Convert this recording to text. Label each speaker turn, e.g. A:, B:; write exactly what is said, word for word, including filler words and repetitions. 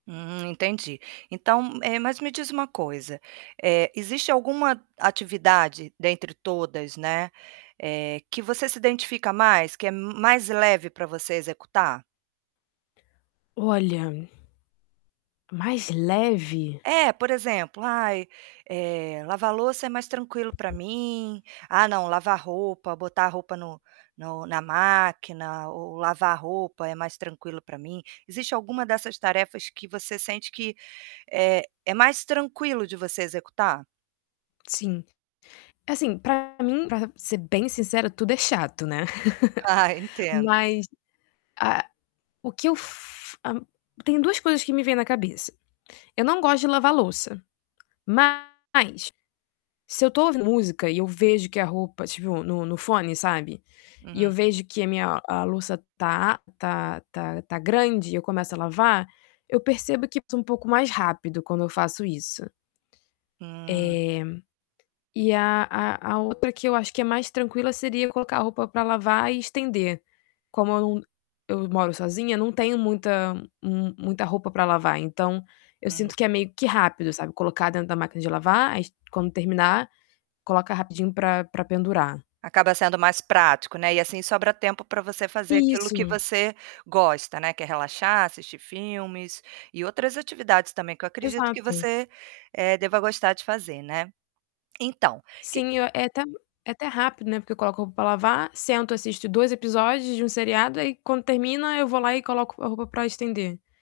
A: Hum, entendi. Então, eh, mas me diz uma coisa, eh, existe alguma atividade dentre todas, né, eh, que você se identifica mais, que é mais leve para você executar?
B: Olha mais leve?
A: É, por exemplo: "Ai, eh, lavar louça é mais tranquilo para mim. Ah, não, lavar roupa, botar a roupa no no na máquina ou lavar roupa é mais tranquilo para mim". Existe alguma dessas tarefas que você sente que, eh, é mais tranquilo de você executar?
B: Sim. Assim, para mim, para ser bem sincera, tudo é chato, né.
A: Ah, entendo.
B: Mas a o que eu f hã, tem duas coisas que me vem na cabeça. Eu não gosto de lavar louça, mas se eu tô ouvindo música e eu vejo que a roupa tipo no no fone, sabe, e eu
A: Uhum.
B: vejo que a minha a louça tá tá tá tá grande e eu começo a lavar, eu percebo que sou um pouco mais rápido quando eu faço isso. Eh,
A: Hum.
B: e a a a outra que eu acho que é mais tranquila seria colocar a roupa para lavar e estender. Como eu num eu moro sozinha, não tenho muita mu muita roupa para lavar, então eu
A: Hum.
B: sinto que é meio que rápido, sabe, colocar dentro da máquina de lavar, quando terminar, coloca rapidinho para para pendurar.
A: Acaba sendo mais prático, né. E assim sobra tempo para você fazer aquilo que
B: Isso.
A: você gosta, né, que é relaxar, assistir filmes e outras atividades também que eu acredito que
B: Exato.
A: você, eh, deva gostar de fazer, né. Então, que
B: Sim, é até é até rápido, né. Porque eu coloco a roupa para lavar, sento, assisto dois episódios de um seriado, aí quando termina eu vou lá e coloco a roupa para estender.